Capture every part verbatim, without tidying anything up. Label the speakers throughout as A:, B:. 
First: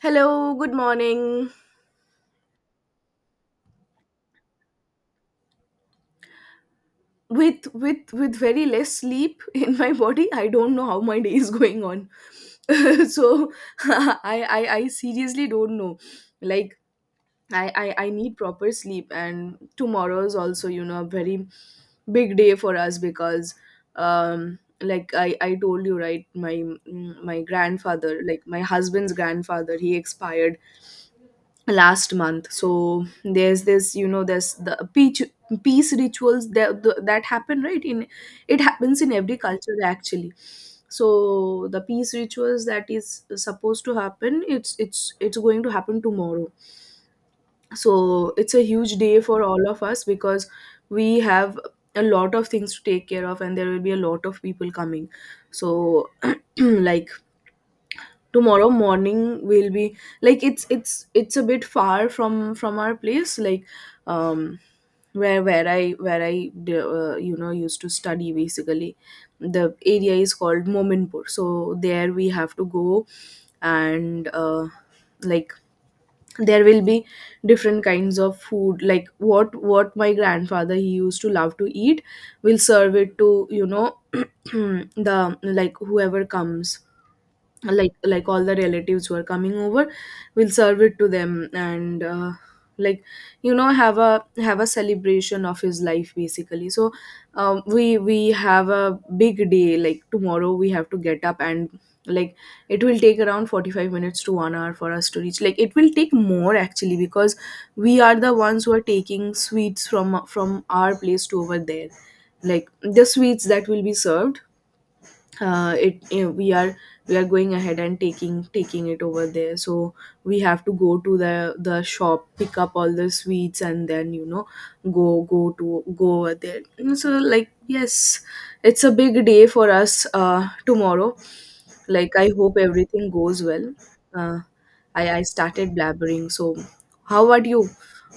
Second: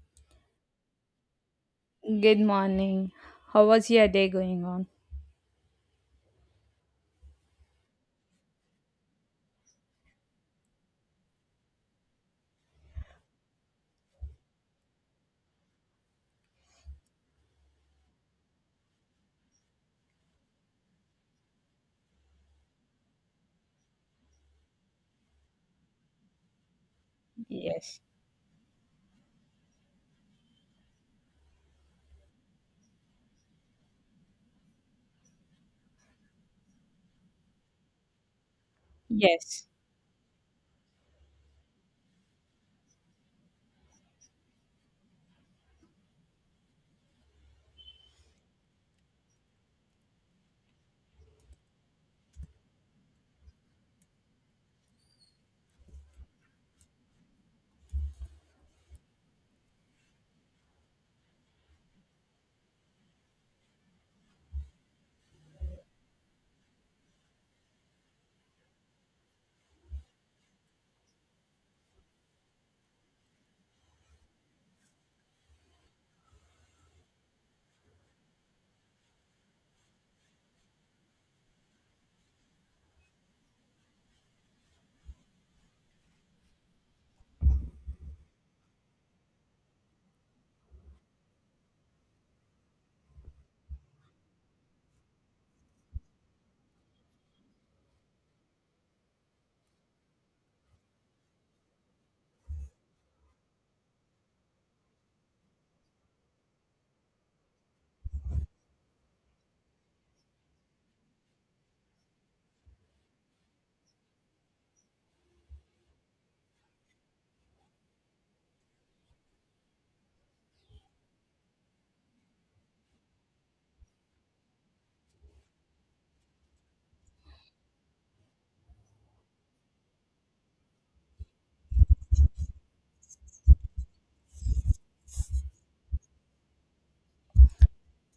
A: Hello, good morning.
B: Good morning. How was your day going on?
A: With with with very less sleep in my body, I don't know how my day is going on. so I, I I seriously don't know. Like I, I I need proper sleep, and tomorrow is also you know a very big day for us because um like I I told you, right? My mm, my
B: Yes.
A: grandfather, like my husband's grandfather, he expired last month, so there's this, you know, there's the peace peace rituals that the, that happen, right? in It happens in every
B: Yes.
A: culture, actually, so the peace rituals that is supposed to happen, it's it's it's going to happen tomorrow. So it's a huge day for all of us because we have a lot of things to take care of, and there will be a lot of people coming. So like tomorrow morning will be like it's it's it's a bit far from from our place, like um where where i where i uh, you know, used to study basically. The area is called Mominpur, so there we have to go. And uh, like there will be different kinds of food, like what what my grandfather, he used to love to eat, will serve it to, you know, the, like whoever comes, like like all the relatives who are coming over, we'll serve it to them. And uh, like, you know, have a have a celebration of his life, basically. So um, we we have a big day, like tomorrow we have to get up. And like it will take around forty-five minutes to one hour for us to reach. Like it will take more actually, because we are the ones who are taking sweets from from our place to over there, like the sweets that will be served. Uh, it, you know, we are, we are going ahead and taking taking it over there. So we have to go to the the shop, pick up all the sweets, and then, you know, go go to go over there. And so, like, yes, it's a big day for us, uh, tomorrow. Like, I hope everything goes well. uh, i i started blabbering. So how about you?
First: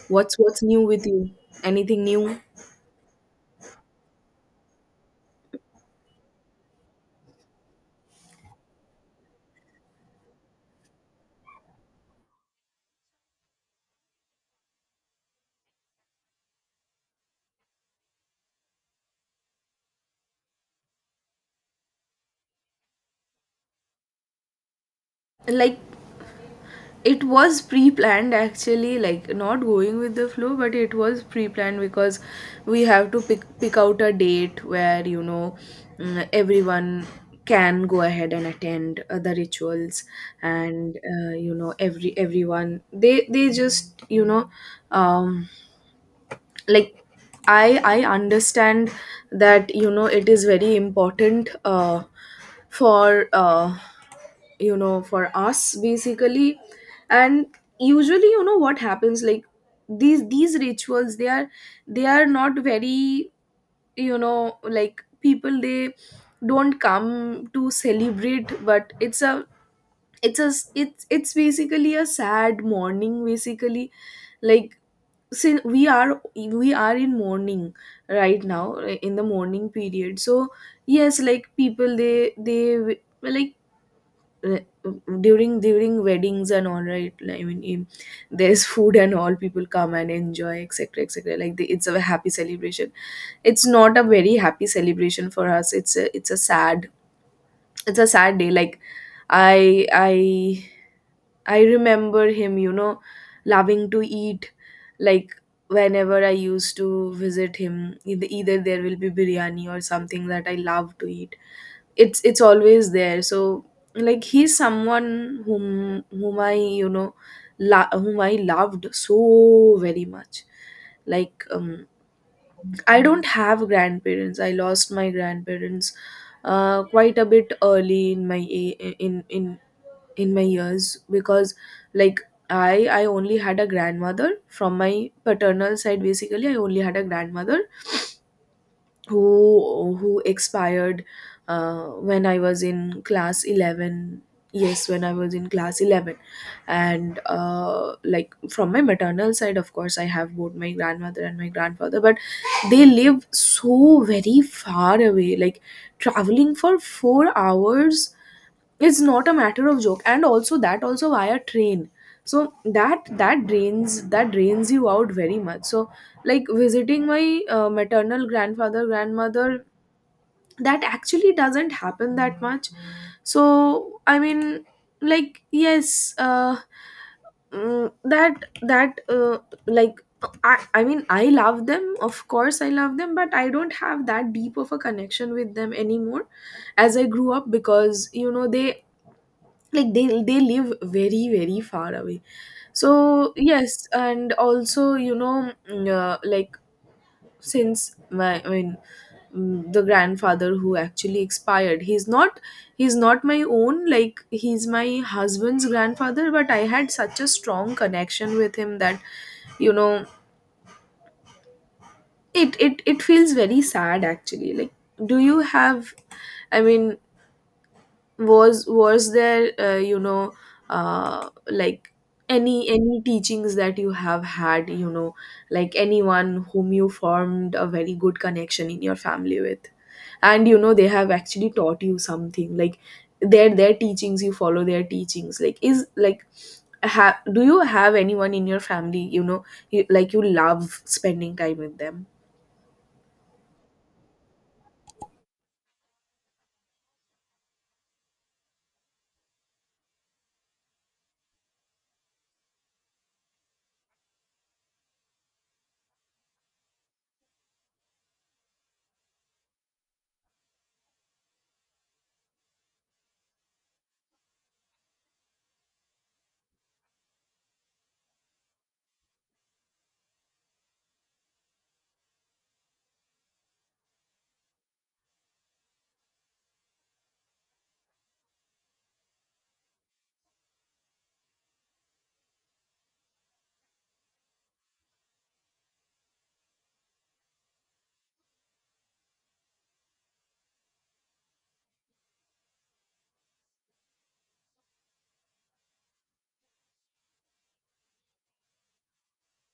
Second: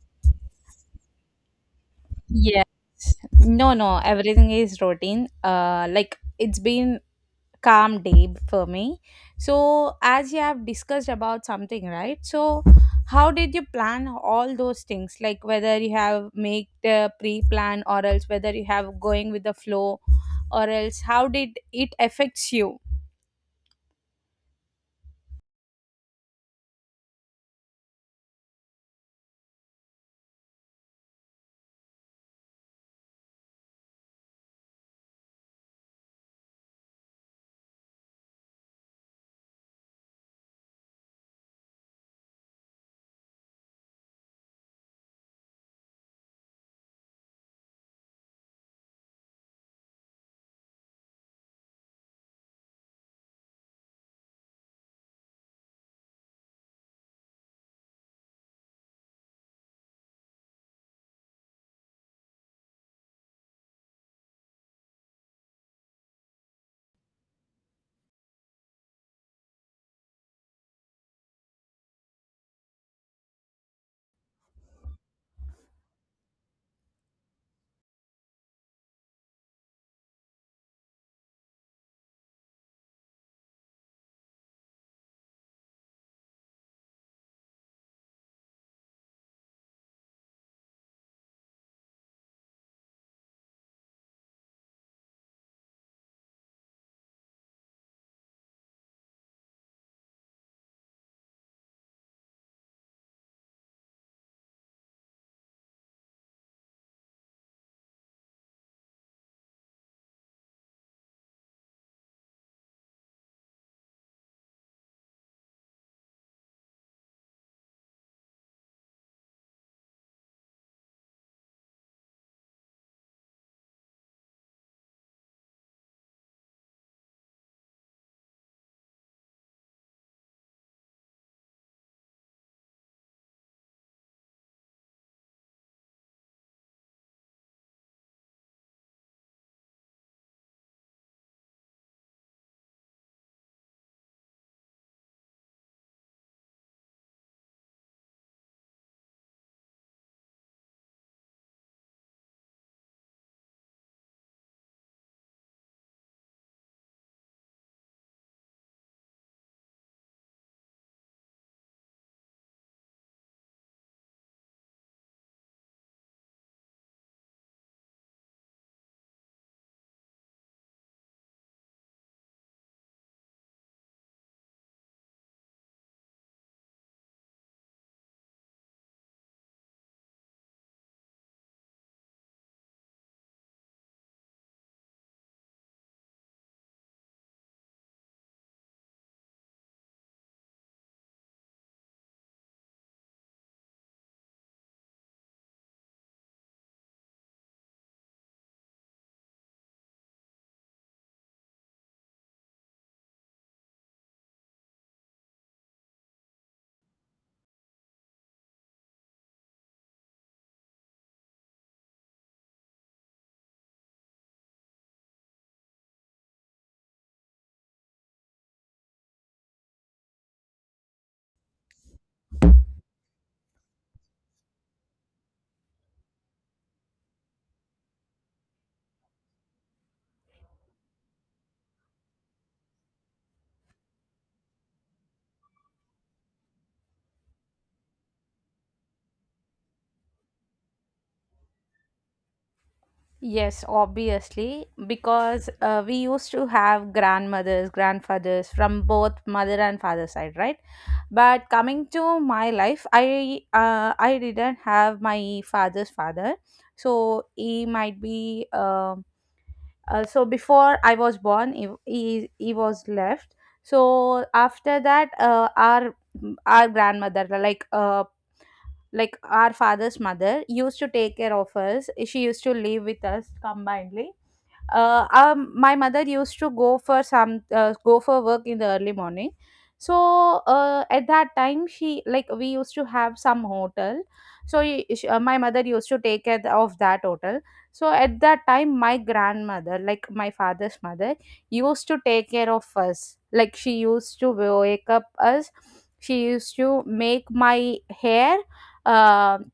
A: What's what's new with you? Anything new?
B: Yes. No, no, everything is routine. Uh, like it's been calm day for me. So as you have discussed about something, right? So how did you plan all those things? Like whether you have make the pre-plan or else whether you have going with the flow, or else how did it affects you?
A: Like it was pre-planned, actually, like not going with the flow, but it was pre-planned because we have to pick pick out a date where, you know, mm, everyone can go ahead and attend uh, the rituals. And uh, you know, every everyone they they just, you know, um, like I I understand that, you know, it is very important uh, for uh, you know, for us basically. And usually, you know, what happens, like these these rituals, they are, they are not very, you know, like people, they don't come to celebrate, but it's a, it's a, it's it's basically a sad morning basically. Like since we are we are in mourning right now in the morning period. So yes, like people, they they like re- during during weddings and all, right? Like, I mean, in, there's food and all, people come and enjoy, etc., etc., like the, it's a happy celebration. It's not a very happy celebration for us. It's a, it's a sad, it's a sad day. Like I i i remember him, you know, loving to eat. Like whenever I used to visit him, either, either there will be biryani or something that I love to eat. It's it's always there. So like he's someone whom whom I, you know, lo- whom I loved so very much. Like um, I don't have grandparents. I lost my grandparents uh, quite a bit early in my a- in in in my years, because like i i only had a grandmother from my paternal side. Basically, I only had a grandmother who who expired uh, when I was in class eleven. Yes, when I was in class eleven. And uh, like from my maternal side, of course, I have both my grandmother and my grandfather, but they live so very far away. Like, traveling for four hours, it's not a matter of joke, and also that also via train. So that, that drains that drains you out very much. So like visiting my uh, maternal grandfather, grandmother, that actually doesn't happen that much. So I mean, like yes, uh, mm, that that uh, like I, I mean, I love them, of course I love them, but I don't have that deep of a connection with them anymore, as I grew up, because, you know, they, like they they live very, very far away. So yes, and also, you know, mm, uh, like since my, I mean, mm, the grandfather who actually expired, he's not, he's not my own, like he's my husband's grandfather, but I had such a strong connection with him that, you know, it it it feels very sad actually. Like, do you have, I mean, was was there uh, you know, uh, like any any teachings that you have had, you know, like anyone whom you formed a very good connection in your family with, and, you know, they have actually taught you something, like their their teachings, you follow their teachings, like is like, ha- do you have anyone in your family, you know, you, like you love spending time with them?
B: Yes, obviously, because uh, we used to have grandmothers, grandfathers from both mother and father side, right? But coming to my life, I uh, I didn't have my father's father, so he might be. Um uh, so before I was born, he he, he was left. So after that, uh, our our grandmother, like uh, like our father's mother, used to take care of us. She used to live with us combinedly. Uh, um, my mother used to go for some uh, go for work in the early morning, so uh, at that time she, like, we used to have some hotel. So y- sh- uh, my mother used to take care of that hotel. So at that time my grandmother, like my father's mother, used to take care of us, like she used to wake up us. She used to make my hair. um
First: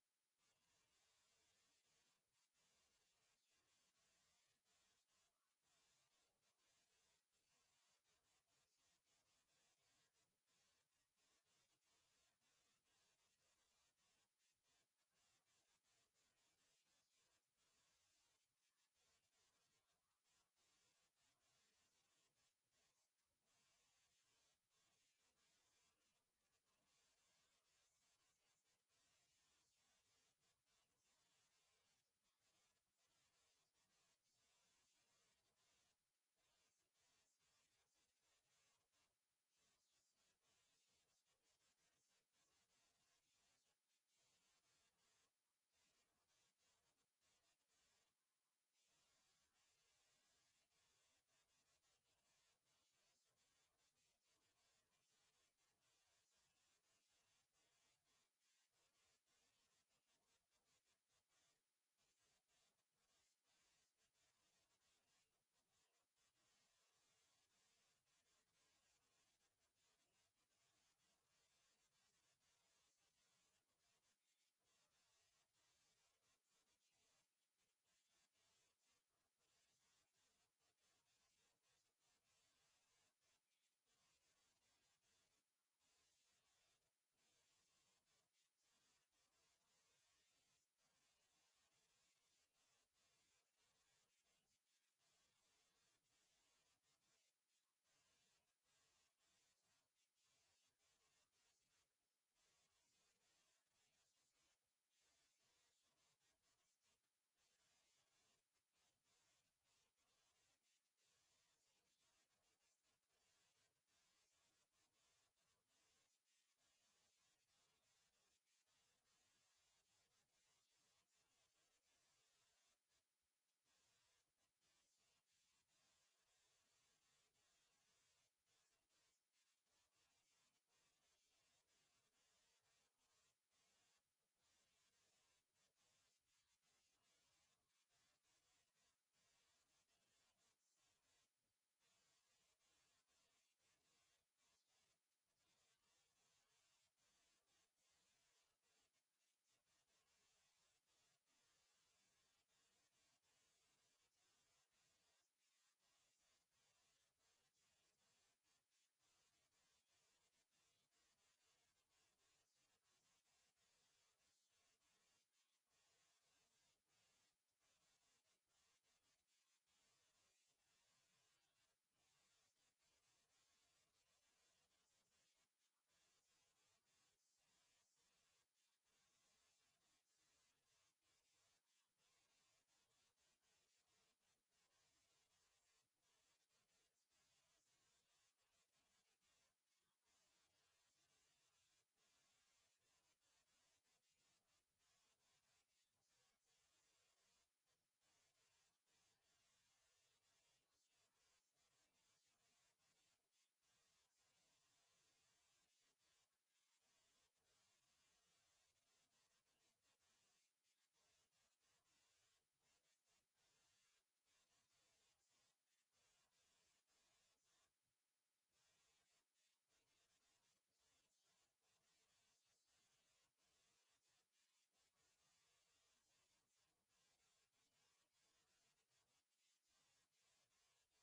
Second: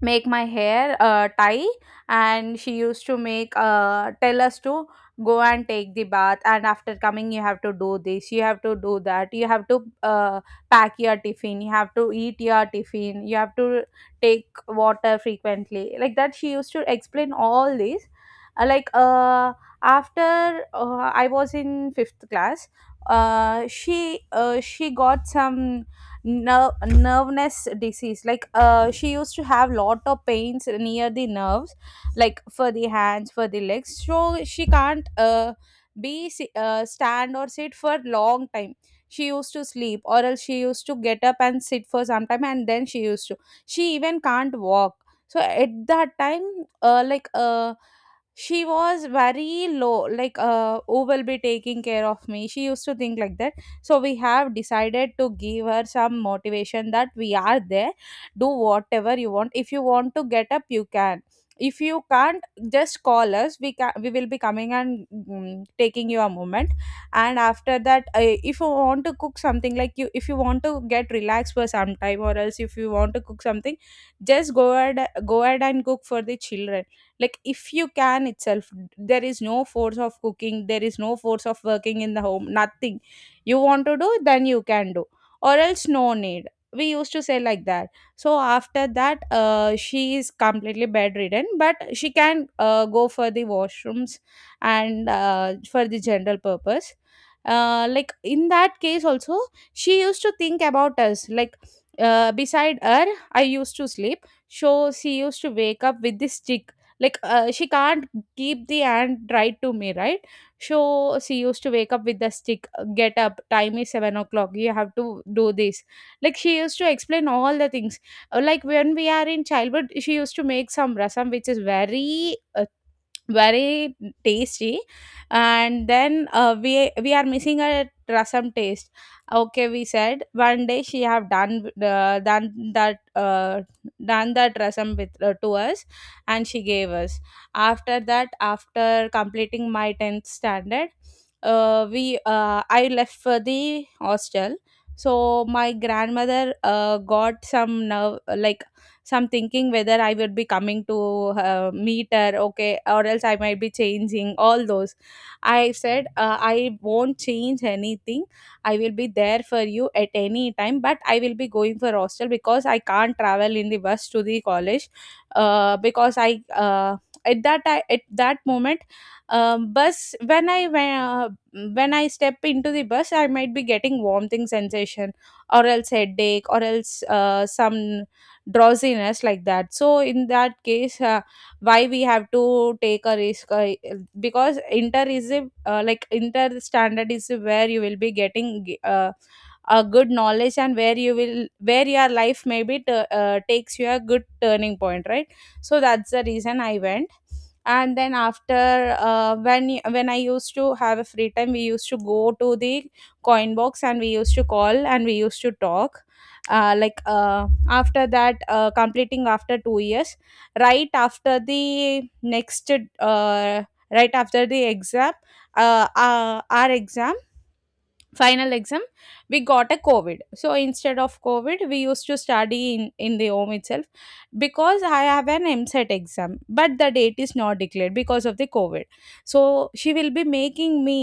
B: Make my hair uh, tie. And she used to make uh, tell us to go and take the bath, and after coming you have to do this, you have to do that, you have to uh, pack your tiffin, you have to eat your tiffin, you have to take water frequently, like that she used to explain all this. Uh, like uh, After uh, I was in fifth class, uh, she uh, she got some nerve nerveness disease, like uh she used to have lot of pains near the nerves, like for the hands, for the legs. So she can't uh be si- uh, stand or sit for long time. She used to sleep, or else she used to get up and sit for some time, and then she used to she even can't walk. So at that time, uh like uh she was very low. Like, uh who will be taking care of me, she used to think like that. So we have decided to give her some motivation that we are there. Do whatever you want. If you want to get up, you can. If you can't, just call us. We can we will be coming and mm, taking you a moment. And after that, uh, if you want to cook something, like, you, if you want to get relaxed for some time, or else if you want to cook something, just go ahead, go ahead and cook for the children. Like, if you can itself. There is no force of cooking, there is no force of working in the home, nothing. You want to do, then you can do. Or else no need. We used to say like that. So after that, uh, she is completely bedridden, but she can uh, go for the washrooms and uh, for the general purpose. Uh, like, in that case also, she used to think about us. Like, uh, beside her I used to sleep, so she used to wake up with this stick. Like, uh, she can't keep the hand right to me, right? So she used to wake up with the stick, uh, get up, time is seven o'clock, you have to do this. Like she used to explain all the things. Uh, Like, when we are in childhood, she used to make some rasam, which is very uh, very tasty. And then uh, we we are missing a rasam taste. Okay, we said one day she have done uh, done that uh, done that rasam with uh, to us, and she gave us. After that, after completing my tenth standard, uh, we uh, I left for the hostel. So my grandmother uh, got some nerve, like. So I'm thinking whether I would be coming to uh, meet her, okay, or else I might be changing all those. I said, uh, I won't change anything. I will be there for you at any time, but I will be going for hostel, because I can't travel in the bus to the college uh, because I. Uh, at that I, at that moment, um, bus, when I went, when I step into the bus, I might be getting vomiting sensation, or else headache, or else uh, some drowsiness, like that. So in that case, uh, why we have to take a risk? Uh, because inter is a uh, like inter standard is where you will be getting uh, a good knowledge, and where you will, where your life maybe t- uh, uh, takes you a good turning point, right? So that's the reason I went. And then after uh, when when I used to have a free time, we used to go to the coin box, and we used to call, and we used to talk. uh, like uh, After that, uh, completing after two years, right after the next, uh, right after the exam, uh, uh, our exam, final exam, we got a COVID. So instead of COVID, we used to study in in the home itself, because I have an MSET exam, but the date is not declared because of the COVID. So she will be making me,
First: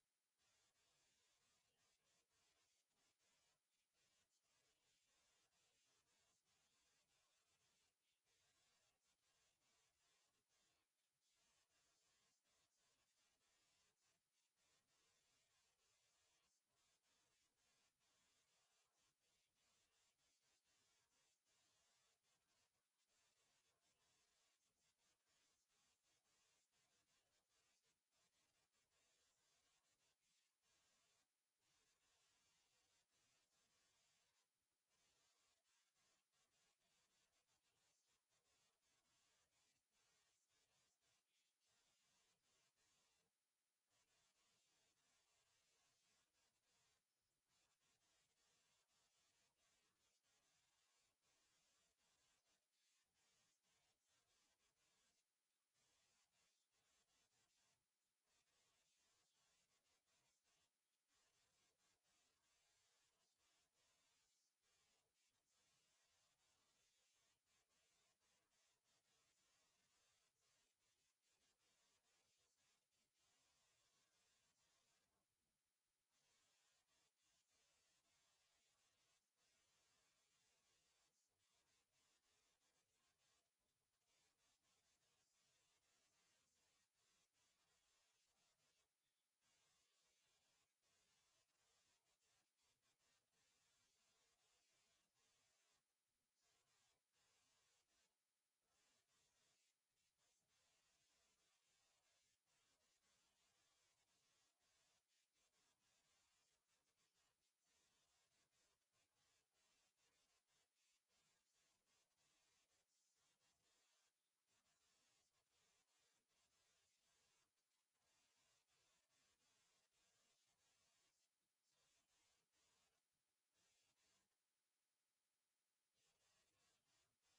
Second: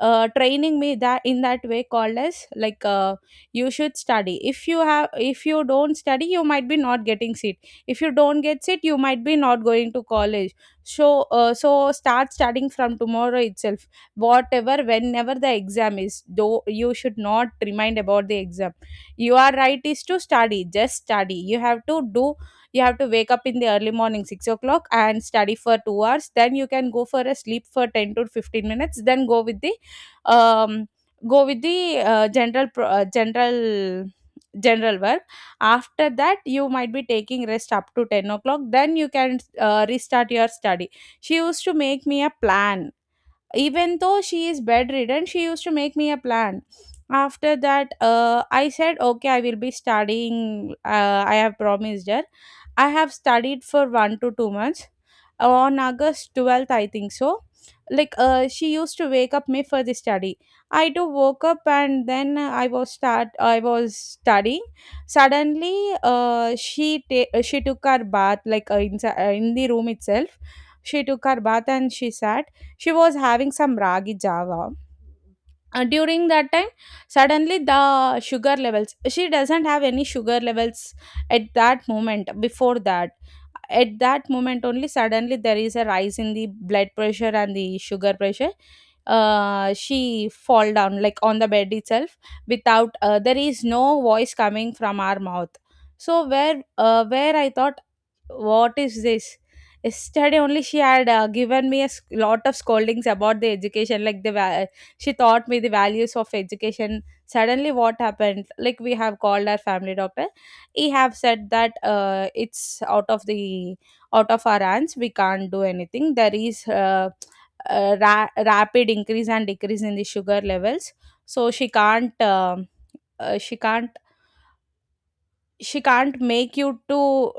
B: uh, training me, that in that way called as like, uh, you should study. If you have, if you don't study, you might be not getting seat. If you don't get seat, you might be not going to college. So uh, so start studying from tomorrow itself. Whatever, whenever the exam is, though you should not remind about the exam. Your right is to study, just study you have to do. You have to wake up in the early morning six o'clock and study for two hours, then you can go for a sleep for ten to fifteen minutes, then go with the um go with the uh, general pro- uh, general general work. After that you might be taking rest up to ten o'clock, then you can uh, restart your study. She used to make me a plan. Even though she is bedridden, she used to make me a plan. After that, uh, I said okay I will be studying. uh, I have promised her. I have studied for one to two months. On August twelfth, I think so, like, uh, she used to wake up me for the study. I do woke up, and then i was start I was studying. Suddenly, uh, she ta- she took her bath, like uh, in, uh, in the room itself. She took her bath and she sat. She was having some ragi java uh, during that time. Suddenly, the sugar levels, she doesn't have any sugar levels at that moment, before that. At that moment only, suddenly there is a rise in the blood pressure and the sugar pressure. Uh she fall down like on the bed itself. Without uh, there is no voice coming from our mouth. So where, uh, where I thought, what is this? Yesterday only she had uh, given me a s- lot of scoldings about the education, like the va- she taught me the values of education. Suddenly, what happened? Like, we have called our family doctor. He have said that uh, it's out of the, out of our hands. We can't do anything. There is uh, a ra- rapid increase and decrease in the sugar levels, so she can't. um uh, she can't she can't make you to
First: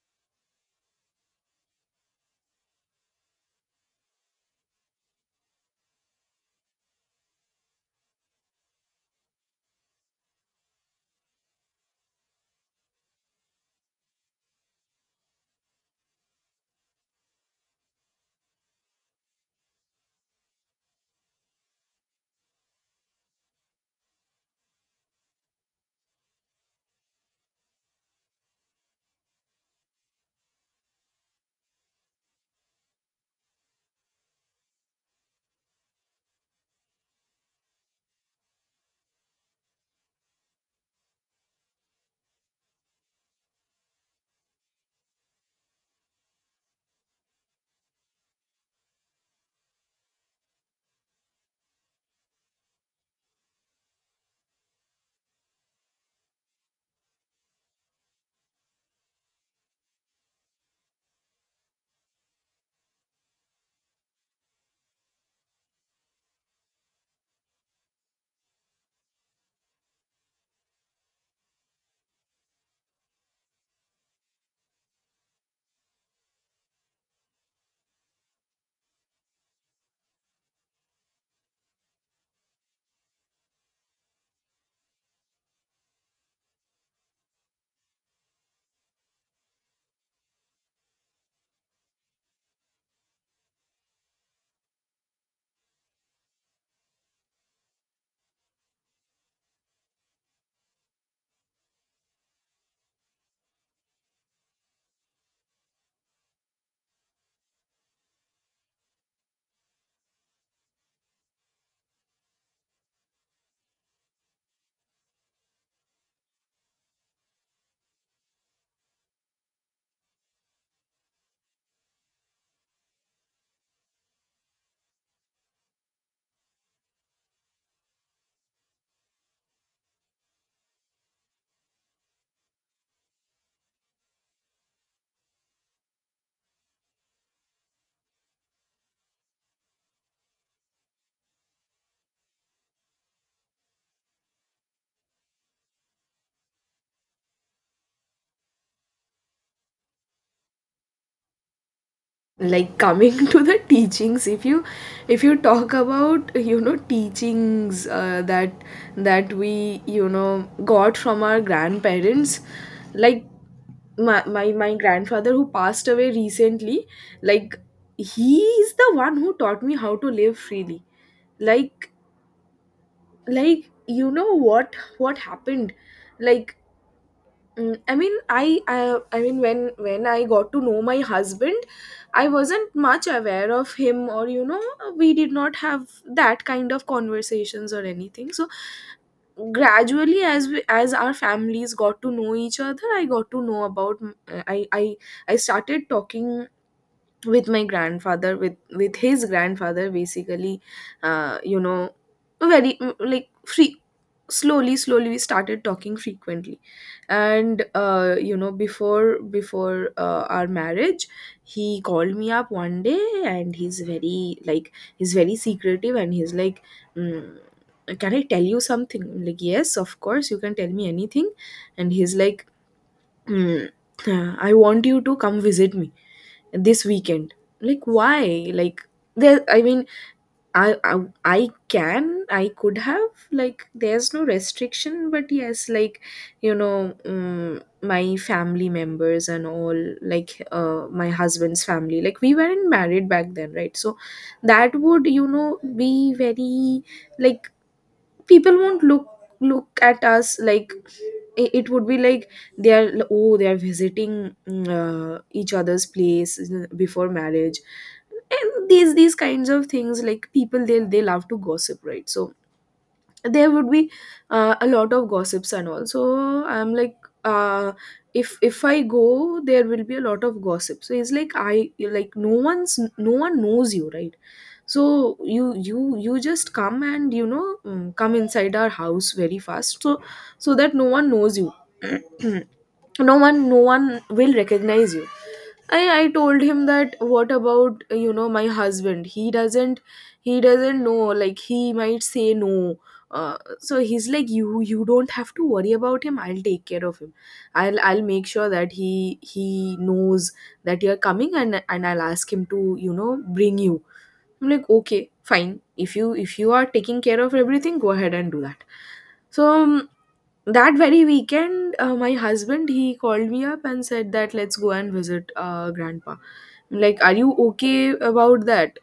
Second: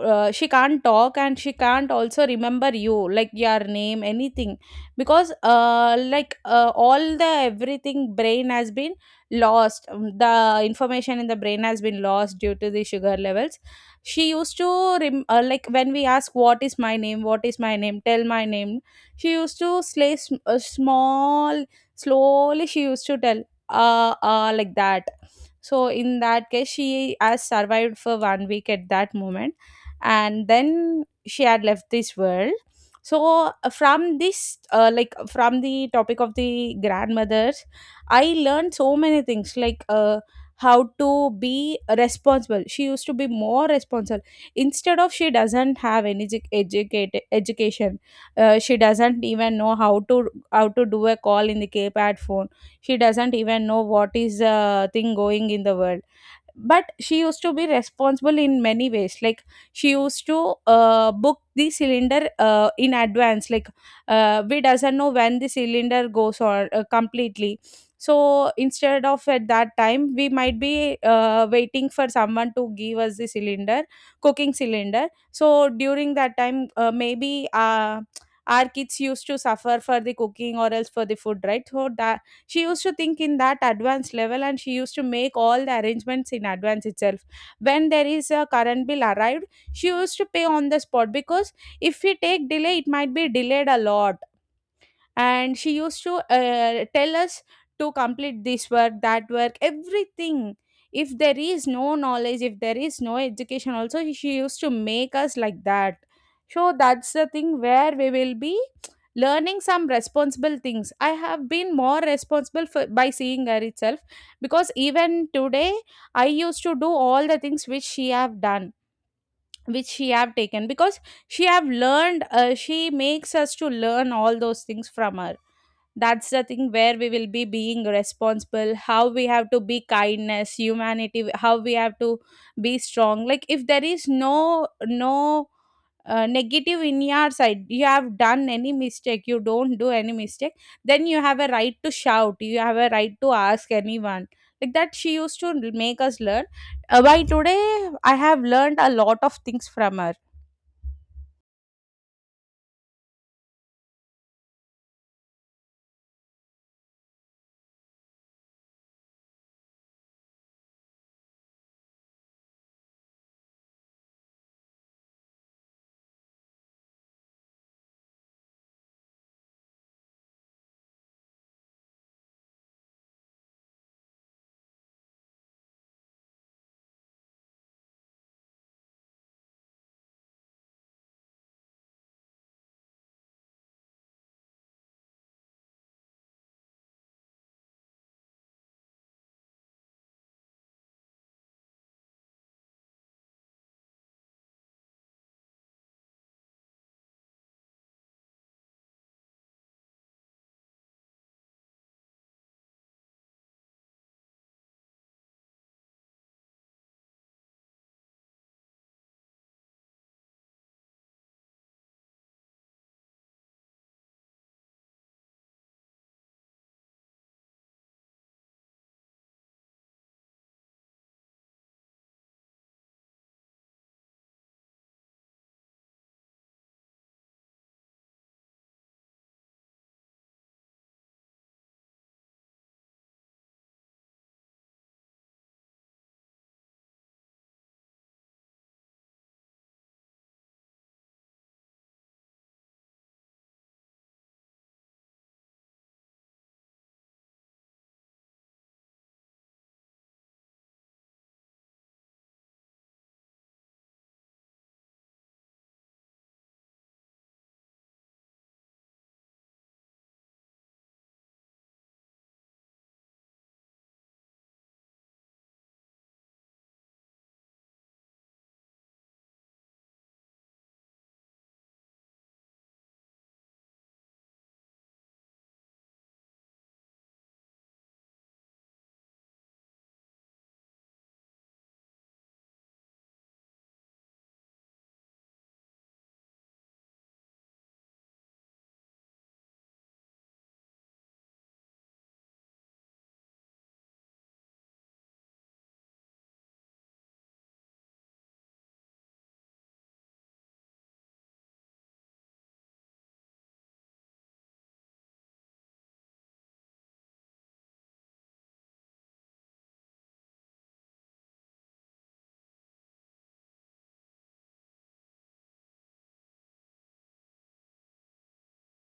B: uh, She can't talk, and she can't also remember you, like, your name, anything. Because uh, like uh, all the, everything brain has been lost. Um, the information in the brain has been lost due to the sugar levels. She used to rem- uh, like, when we ask, what is my name, what is my name, tell my name, she used to slay sm- uh, small, slowly she used to tell, uh, uh like that. So in that case, she has survived for one week at that moment, and then she had left this world. So, uh, from this, uh, like, from the topic of the grandmothers, I learned so many things, like uh, how to be responsible. She used to be more responsible, instead of she doesn't have any edu- educate education. Uh, she doesn't even know how to, how to do a call in the keypad phone. She doesn't even know what is uh, thing going in the world. But she used to be responsible in many ways, like she used to uh, book the cylinder uh, in advance. Like, uh, we doesn't know when the cylinder goes on uh, completely. So instead of, at that time we might be uh, waiting for someone to give us the cylinder, cooking cylinder. So during that time, uh, maybe uh, our kids used to suffer for the cooking, or else for the food, right? So that, she used to think in that advanced level, and she used to make all the arrangements in advance itself. When there is a current bill arrived, she used to pay on the spot, because if we take delay it might be delayed a lot. And she used to uh, tell us to complete this work, that work, everything. If there is no knowledge, if there is no education also, she used to make us like that. So that's the thing where we will be learning some responsible things. I have been more responsible for, by seeing her itself. Because even today, I used to do all the things which she have done, which she have taken, because she have learned, uh, she makes us to learn all those things from her. That's the thing where we will be being responsible, how we have to be kindness, humanity, how we have to be strong. Like, if there is no no uh, negative in your side, you have done any mistake, you don't do any mistake, then you have a right to shout, you have a right to ask anyone, like that she used to make us learn. Uh, by today, I have learned a lot of things from her.
A: Like, coming to the teachings, if you, if you talk about, you know, teachings uh, that, that we, you know, got from our grandparents, like my, my my grandfather who passed away recently, like he is the one who taught me how to live freely. like like you know, what what happened? Like Mm, I mean, I, I, I mean, when when I got to know my husband, I wasn't much aware of him, or, you know, we did not have that kind of conversations or anything. So gradually, as we, as our families got to know each other, I got to know about. I I I started talking with my grandfather, with with his grandfather basically, uh, you know, very mm, like free. Slowly, slowly, we started talking frequently. And uh, you know, before before uh, our marriage, he called me up one day, and he's very, like, he's very secretive, and he's like mm, can I tell you something? I'm like, yes, of course, you can tell me anything. And he's like mm, I want you to come visit me this weekend. Like, why? Like, there, I mean, I, I I can, I could have, like, there's no restriction, but yes, like, you know, um, my family members and all, like uh, my husband's family, like we weren't married back then, right? So that would, you know, be very, like, people won't look look at us like i- it would be like, they are l- oh, they are visiting, mm, uh, each other's place uh, before marriage, and these these kinds of things, like people, they they love to gossip, right? So there would be uh, a lot of gossips and all. So I'm like, uh if if I go, there will be a lot of gossip. So it's like, I, like, no one's, no one knows you, right? So you you you just come and, you know, mm, come inside our house very fast, so so that no one knows you. No one no one will recognize you. I i told him that, what about, you know, my husband, he doesn't, he doesn't know, like, he might say no. Uh, so he's like, you you don't have to worry about him, I'll take care of him. i'll I'll make sure that he he knows that you're coming, and and I'll ask him to, you know, bring you. I'm like, okay, fine. If you, if you are taking care of everything, go ahead and do that. So um, that very weekend, uh, my husband, he called me up and said that, let's go and visit uh, grandpa. I'm like, are you okay about that?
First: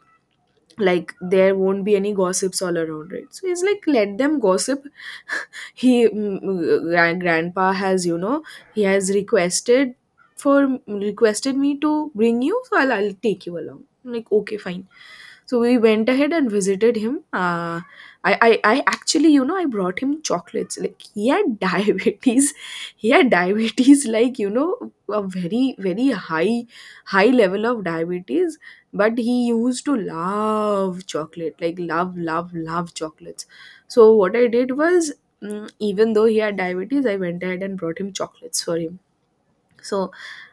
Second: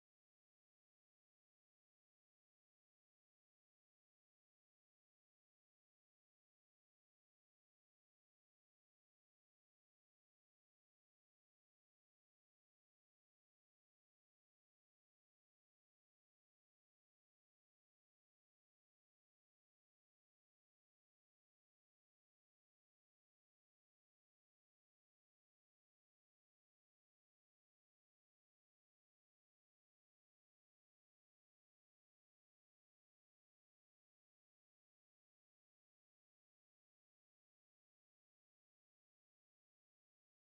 A: Like, there won't be any gossips all around, right? So he's like, let them gossip. He mm, gran- grandpa has, you know, he has requested for requested me to bring you, so I'll I'll take you along. I'm like, okay, fine. So we went ahead and visited him. Uh, I, I, I actually, you know, I brought him chocolates. Like, he had diabetes. He had diabetes, like, you know, a very, very high, high level of diabetes. But he used to love chocolate, like, love, love, love chocolates. So what I did was, mm, even though he had diabetes, I went ahead and brought him chocolates for him. So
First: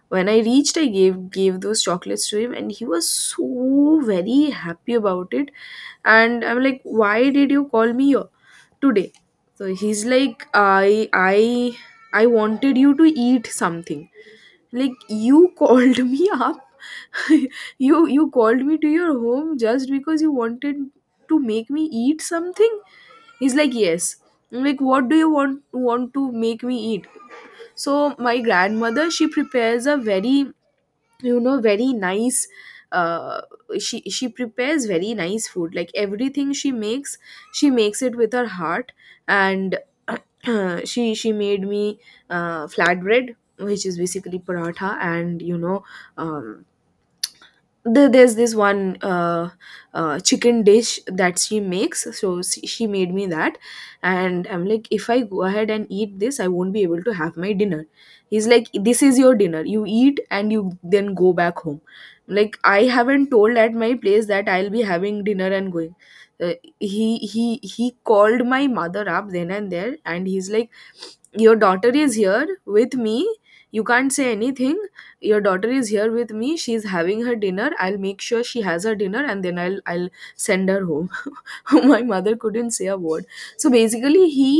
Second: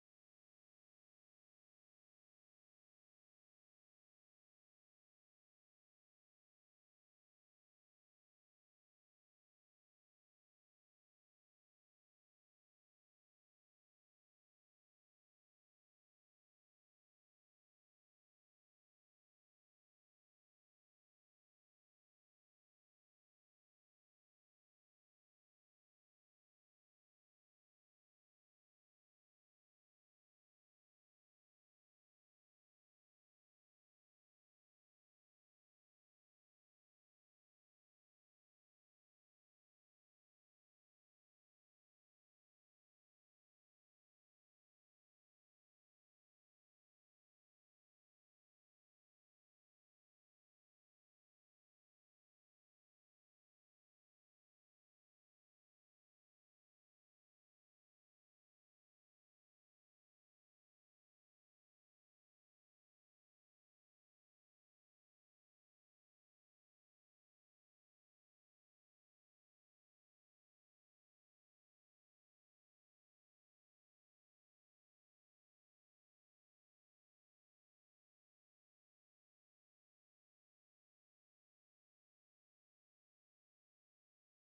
A: when I reached, I gave gave those chocolates to him, and he was so very happy about it. And I'm like, why did you call me yo- today? So he's like, i i i wanted you to eat something. Like, you called me up. you you called me to your home just because you wanted to make me eat something. He's like, yes. I'm like, what do you want want to make me eat? So my grandmother, she prepares a very, you know, very nice, uh she she prepares very nice food. Like, everything she makes, she makes it with her heart. And she she made me uh flatbread, which is basically paratha. And you know, um the, there's this one uh, uh, chicken dish that she makes. So she, she made me that. And I'm like, if I go ahead and eat this, I won't be able to have my dinner. He's like, this is your dinner. You eat, and you then go back home. Like, I haven't told at my place that I'll be having dinner and going. uh, he he he called my mother up then and there, and he's like, your daughter is here with me. You can't say anything. Your daughter is here with me. She's having her dinner. I'll make sure she has her dinner, and then i'll i'll send her home. My mother couldn't say a word. So basically he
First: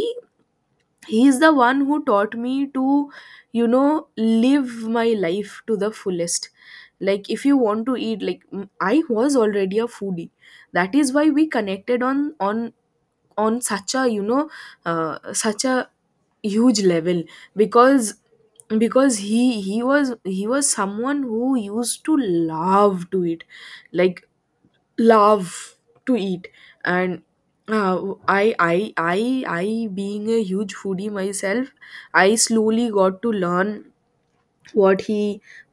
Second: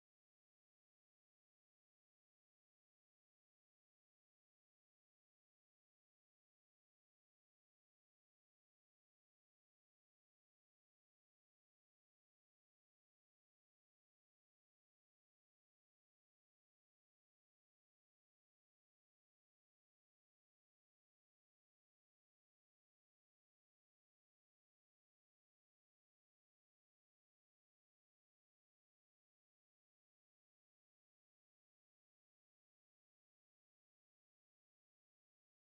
A: he's the one who taught me to, you know, live my life to the fullest. Like, if you want to eat, like, m- I was already a foodie. That is why we connected on on on such a, you know, uh, such a huge level. Because because he he was he was someone who used to love to eat. Like, love to eat. And uh, I I I I, being a huge foodie myself, I slowly got to learn what he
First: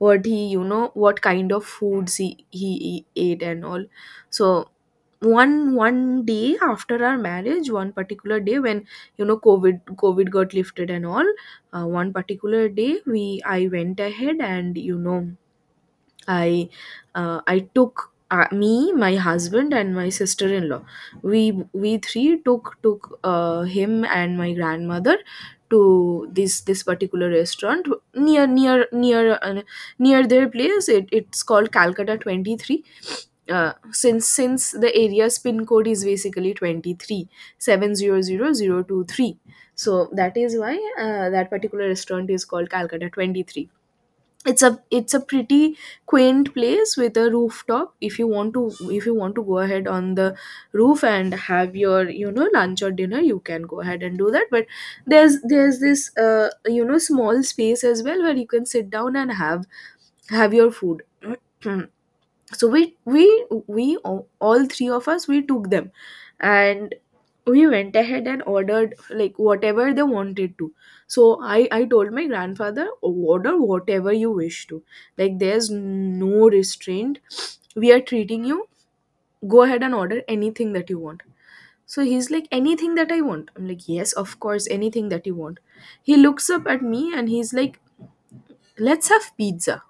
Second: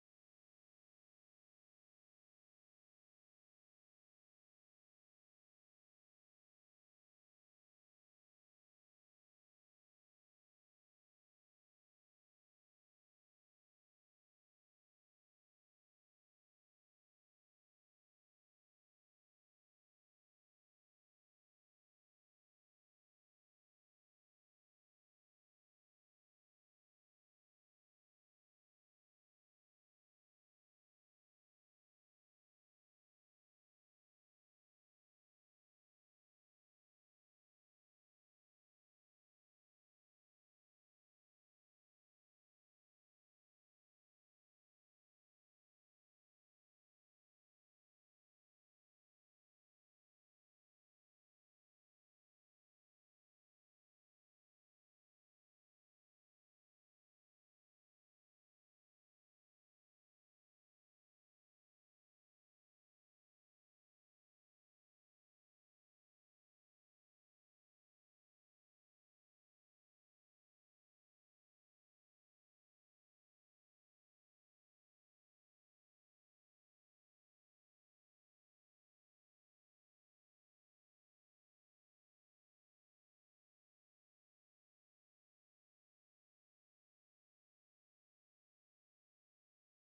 A: what he you know, what kind of foods he he ate and all. So one one day after our marriage, one particular day when, you know, covid covid got lifted and all, uh, one particular day we I went ahead and, you know, I uh, I took, uh, me, my husband, and my sister-in-law. We we three took took uh, him and my grandmother to this this particular restaurant near near near uh, near their place. It, it's called Calcutta Twenty Three. Uh, since since the area's pin code is basically twenty three, seven zero zero zero two three, so that is why uh, that particular restaurant is called Calcutta twenty three. It's a it's a pretty quaint place with a rooftop. If you want to if you want to go ahead on the roof and have your, you know, lunch or dinner, you can go ahead and do that. But there's there's this, uh, you know, small space as well where you can sit down and have have your food. So we we we all all three of us, we took them, and we went ahead and ordered, like, whatever they wanted to. So i i told my grandfather, order whatever you wish to. Like, there's no restraint. We are treating you. Go ahead and order anything that you want. So he's like, anything that I want? I'm like, yes, of course, anything that you want. He looks up at me and he's like, let's have pizza.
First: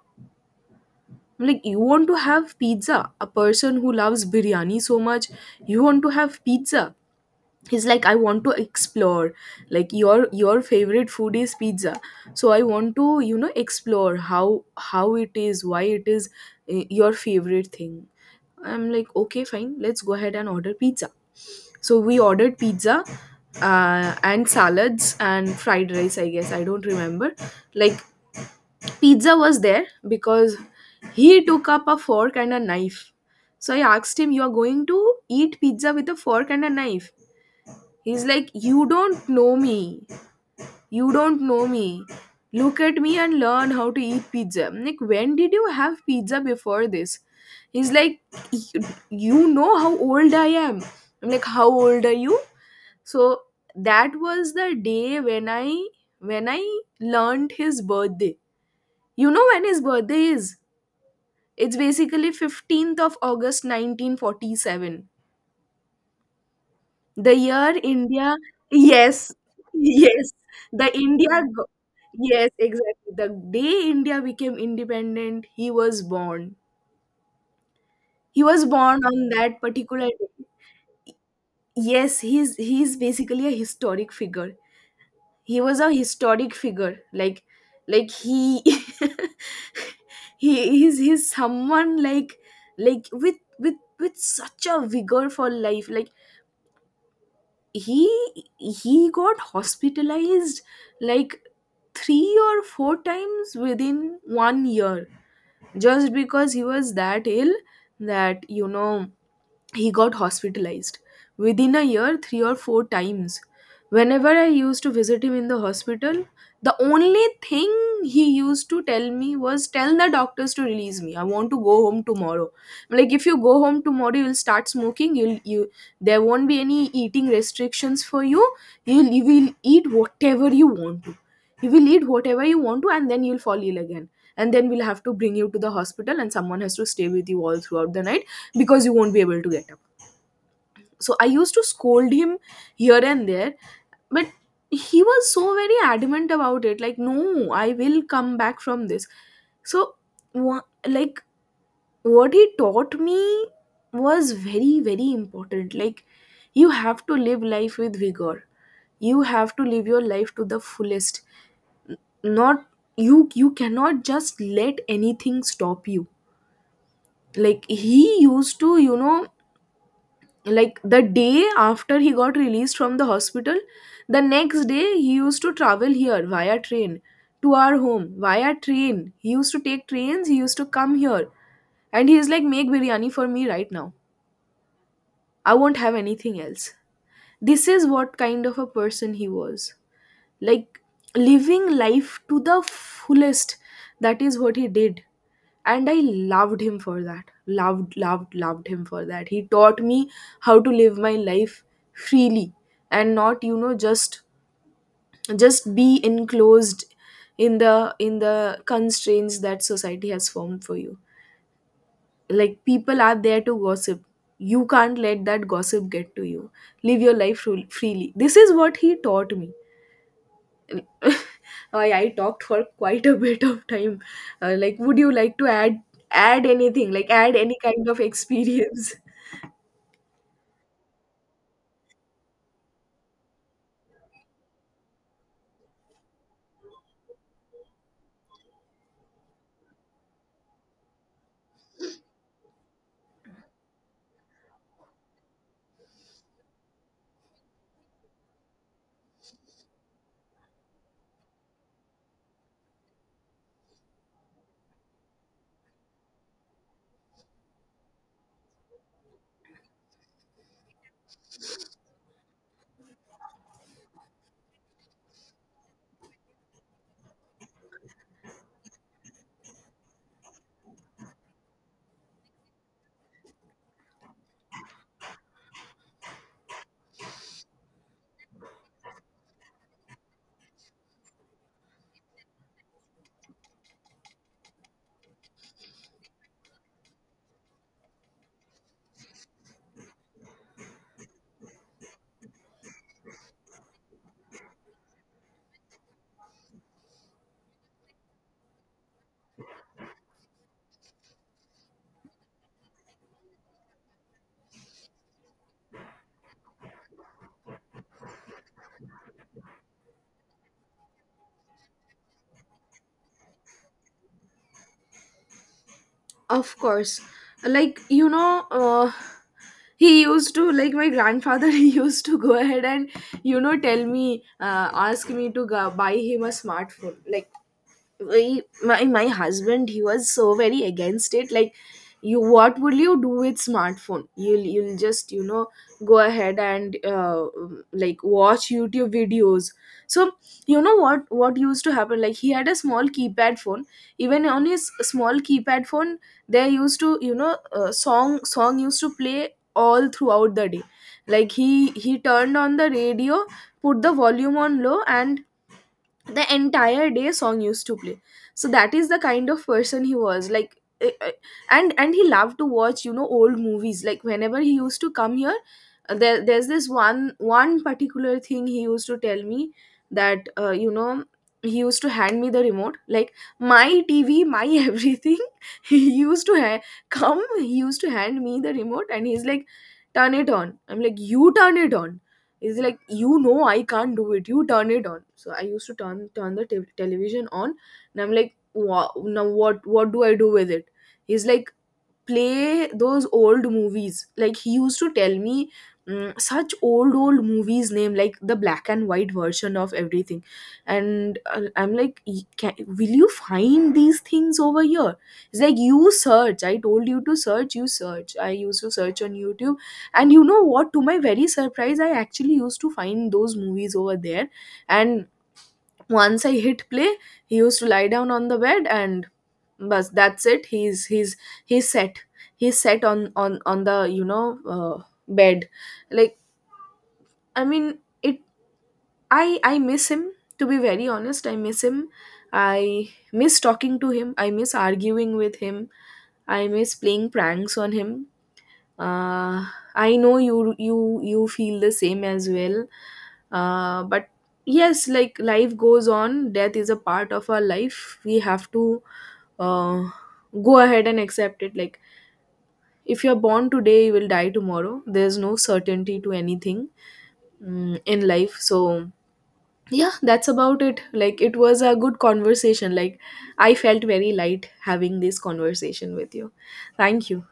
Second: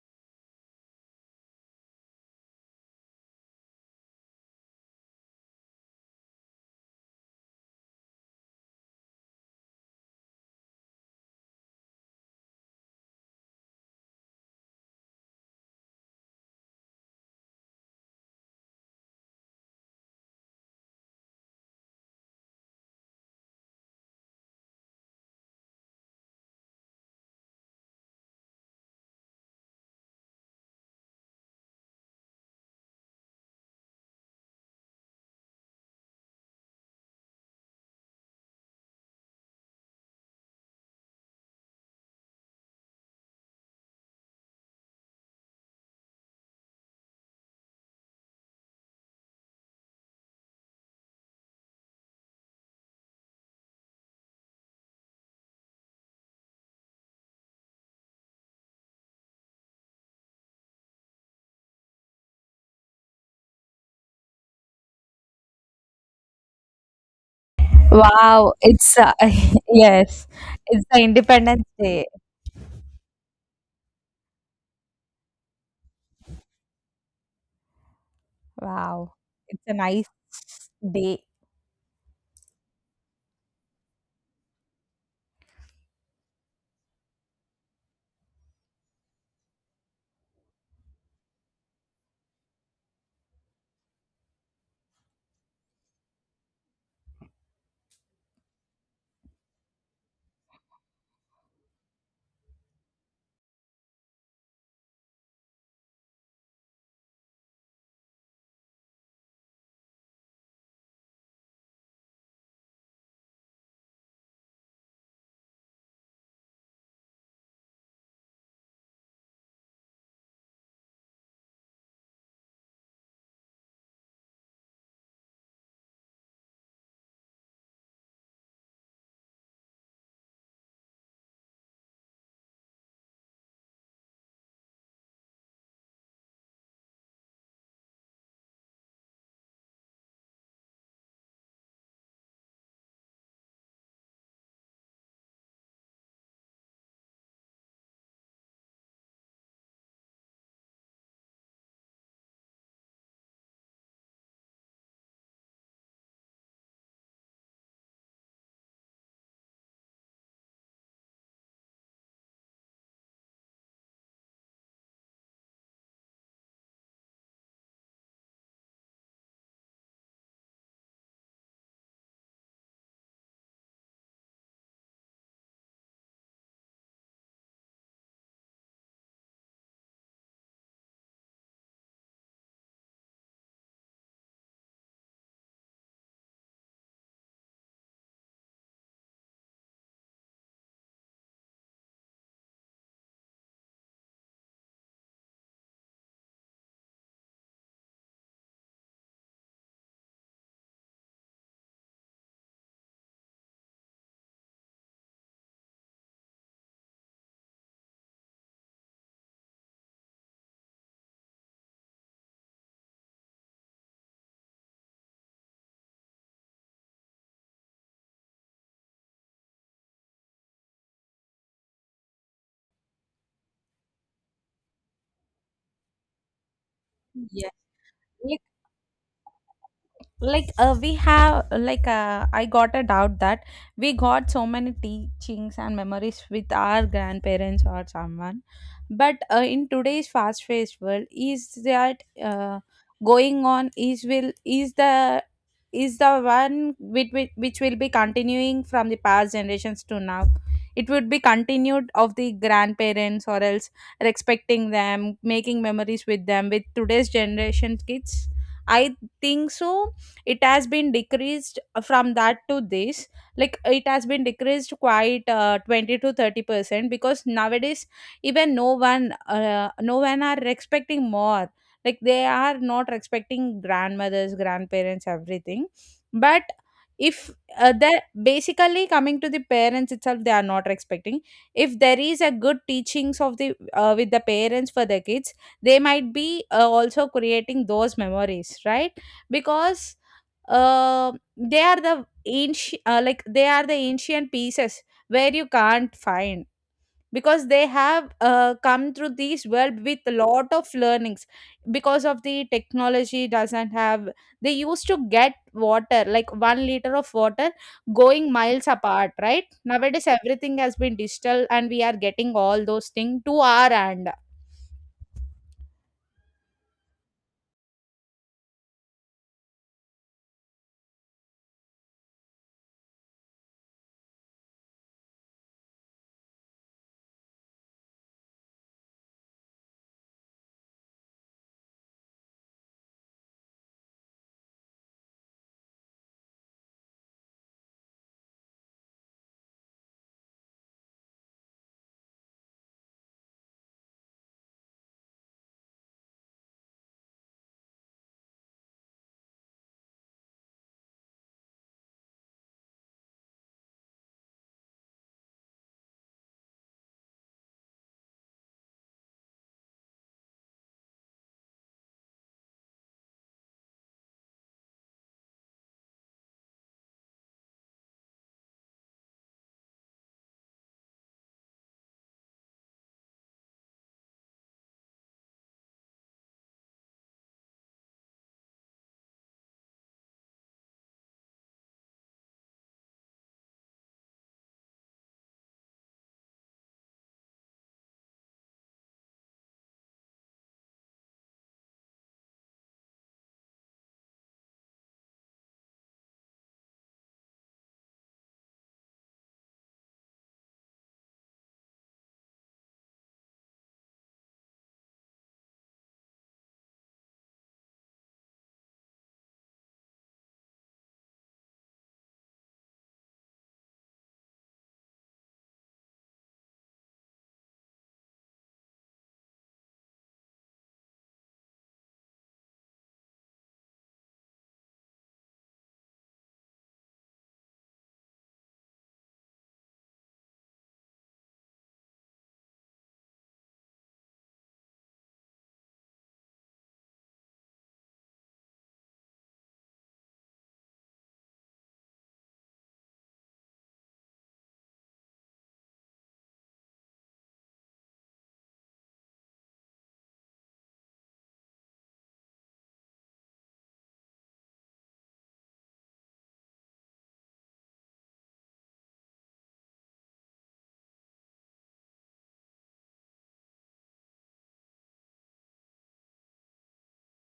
A: I'm like, you want to have pizza? A person who loves biryani so much, you want to have pizza? He's like, I want to explore. Like, your your favorite food is pizza. So I want to, you know, explore how how it is, why it is, uh, your favorite thing. I'm like, okay, fine, let's go ahead and order pizza. So we ordered pizza, uh, and salads and fried rice, I guess. I don't remember. Like, pizza was there because he took up a fork and a knife. So I asked him, you are going to eat pizza with a fork and a knife? He's like, you don't know me. You don't know me. Look at me and learn how to eat pizza. I'm like, when did you have pizza before this? He's like, You you know how old I am. I'm like, how old are you? So that was the day when I when I learned his birthday. You know when his birthday is? It's basically fifteenth of August nineteen forty-seven. The year India,
B: Wow, it's uh,
A: yes,
B: yes,
A: yes,
B: it's
A: the
B: the
A: India,
B: Independence
A: go-
B: Day.
A: yes, exactly. The day India became independent, he was born. He was born
B: Wow,
A: on that
B: it's a
A: particular
B: nice
A: day.
B: day.
A: Yes, he's he's basically a historic figure. He was a historic figure. Like, like he, he is he's he's someone, like like with with with such a vigor for life. Like, he he got hospitalized, like, three or four times within one year, just because he was that ill that, you know, he got hospitalized within a year three or four times. Whenever I used to visit him in the hospital, the only thing he used to tell me was, tell the doctors to release me, I want to go home tomorrow. I'm like, if you go home tomorrow, you'll start smoking. You'll you There won't be any eating restrictions for you. You'll you will eat whatever you want to. You will eat whatever you want to, and then you'll fall ill again, and then we'll have to bring you to the hospital, and someone has to stay with you all throughout the night because you won't be able to get up. So I used to scold him here and there, but he was so very adamant about it, like, no, I will come back from this. So, wha- like, what he taught me was very, very important. Like, you have to live life with vigor, you have to live your life to the fullest. Not you, you cannot just let anything stop you. Like, he used to, you know, like the day after he got released from the hospital, the next day he used to travel here via train, to our home via train. He used to take trains, he used to come here. And he's like, make biryani for me right now, I won't have anything else. This is what kind of a person he was. Like, living life to the fullest, that is what he did. And I loved him for that. Loved, loved, loved him for that. He taught me how to live my life freely, and not, you know, just just be enclosed in the in the constraints that society has formed for you. Like, people are there to gossip. You can't let that gossip get to you. Live your life fru- freely. This is what he taught me. I I talked for quite a bit of time. Uh, like, would you like to add add anything? Like, add
B: Yes.
A: any kind of
B: Like,
A: experience?
B: like uh, we have, like uh, I got a doubt that we got so many teachings and memories with our grandparents or someone. But uh, in today's fast-paced world, is that uh, going on? Is will is the, is the one which, which, which will be continuing from the past generations to now? It would be continued of the grandparents, or else respecting them, making memories with them, with today's generation kids. I think so. It has been decreased from that to this. Like, it has been decreased quite uh, twenty to thirty percent, because nowadays even no one uh, no one are expecting more. Like, they are not respecting grandmothers, grandparents, everything. But if uh, they, basically, coming to the parents itself, they are not respecting. If there is a good teachings of the uh, with the parents for the kids, they might be uh, also creating those memories, right? Because uh, they are the ancient, uh, like, they are the ancient pieces where you can't find. Because they have uh, come through this world with a lot of learnings, because of the technology doesn't have. They used to get water like one liter of water going miles apart, right? Nowadays everything has been digital and we are getting all those things to our hand.
A: Of course. Like, you know, uh, he used to, like, my grandfather, he used to go ahead and, you know, tell me, uh, ask me to go buy him a smartphone. Like, My my my husband, he was so very against it. Like, you what will you do with smartphone? You'll you'll just, you know, go ahead and, uh, like, watch YouTube videos. So, you know what what used to happen? Like, he had a small keypad phone. Even on his small keypad phone, they used to, you know, uh, song song used to play all throughout the day. Like, he he turned on the radio, put the volume on low, and the entire day song used to play. So that is the kind of person he was. Like, eh, eh, and and he loved to watch, you know, old movies. Like, whenever he used to come here, uh, there, there's this one one particular thing he used to tell me. That, uh, you know, he used to hand me the remote. Like, my TV, my, everything. he used to ha- come he used to hand me the remote and he's like, turn it on. I'm like, you turn it on. Is like you know, I can't do it, you turn it on. So I used to turn turn the te- television on. And I'm like, wow, now what what do I do with it? He's like, play those old movies. Like, he used to tell me, mm, such old old movies name, like the black and white version of everything. And, uh, I'm like, "Y- can, will you find these things over here? It's like, you search, I told you to search, you search. I used to search on YouTube, and you know what, to my very surprise, I actually used to find those movies over there. And once I hit play, he used to lie down on the bed and, but that's it, he's he's he's set he's set on on on the, you know, uh, bed. Like, I mean it. I i miss him. To be very honest, I miss him. I miss talking to him, I miss arguing with him, I miss playing pranks on him. uh, I know you you you feel the same as well. Uh, but yes, like, life goes on. Death is a part of our life. We have to, uh, go ahead and accept it. Like, if you're born today, you will die tomorrow. There's no certainty to anything mm, in life. So, yeah, that's about it. Like, it was a good conversation. Like, I felt very light having this conversation with you. Thank you.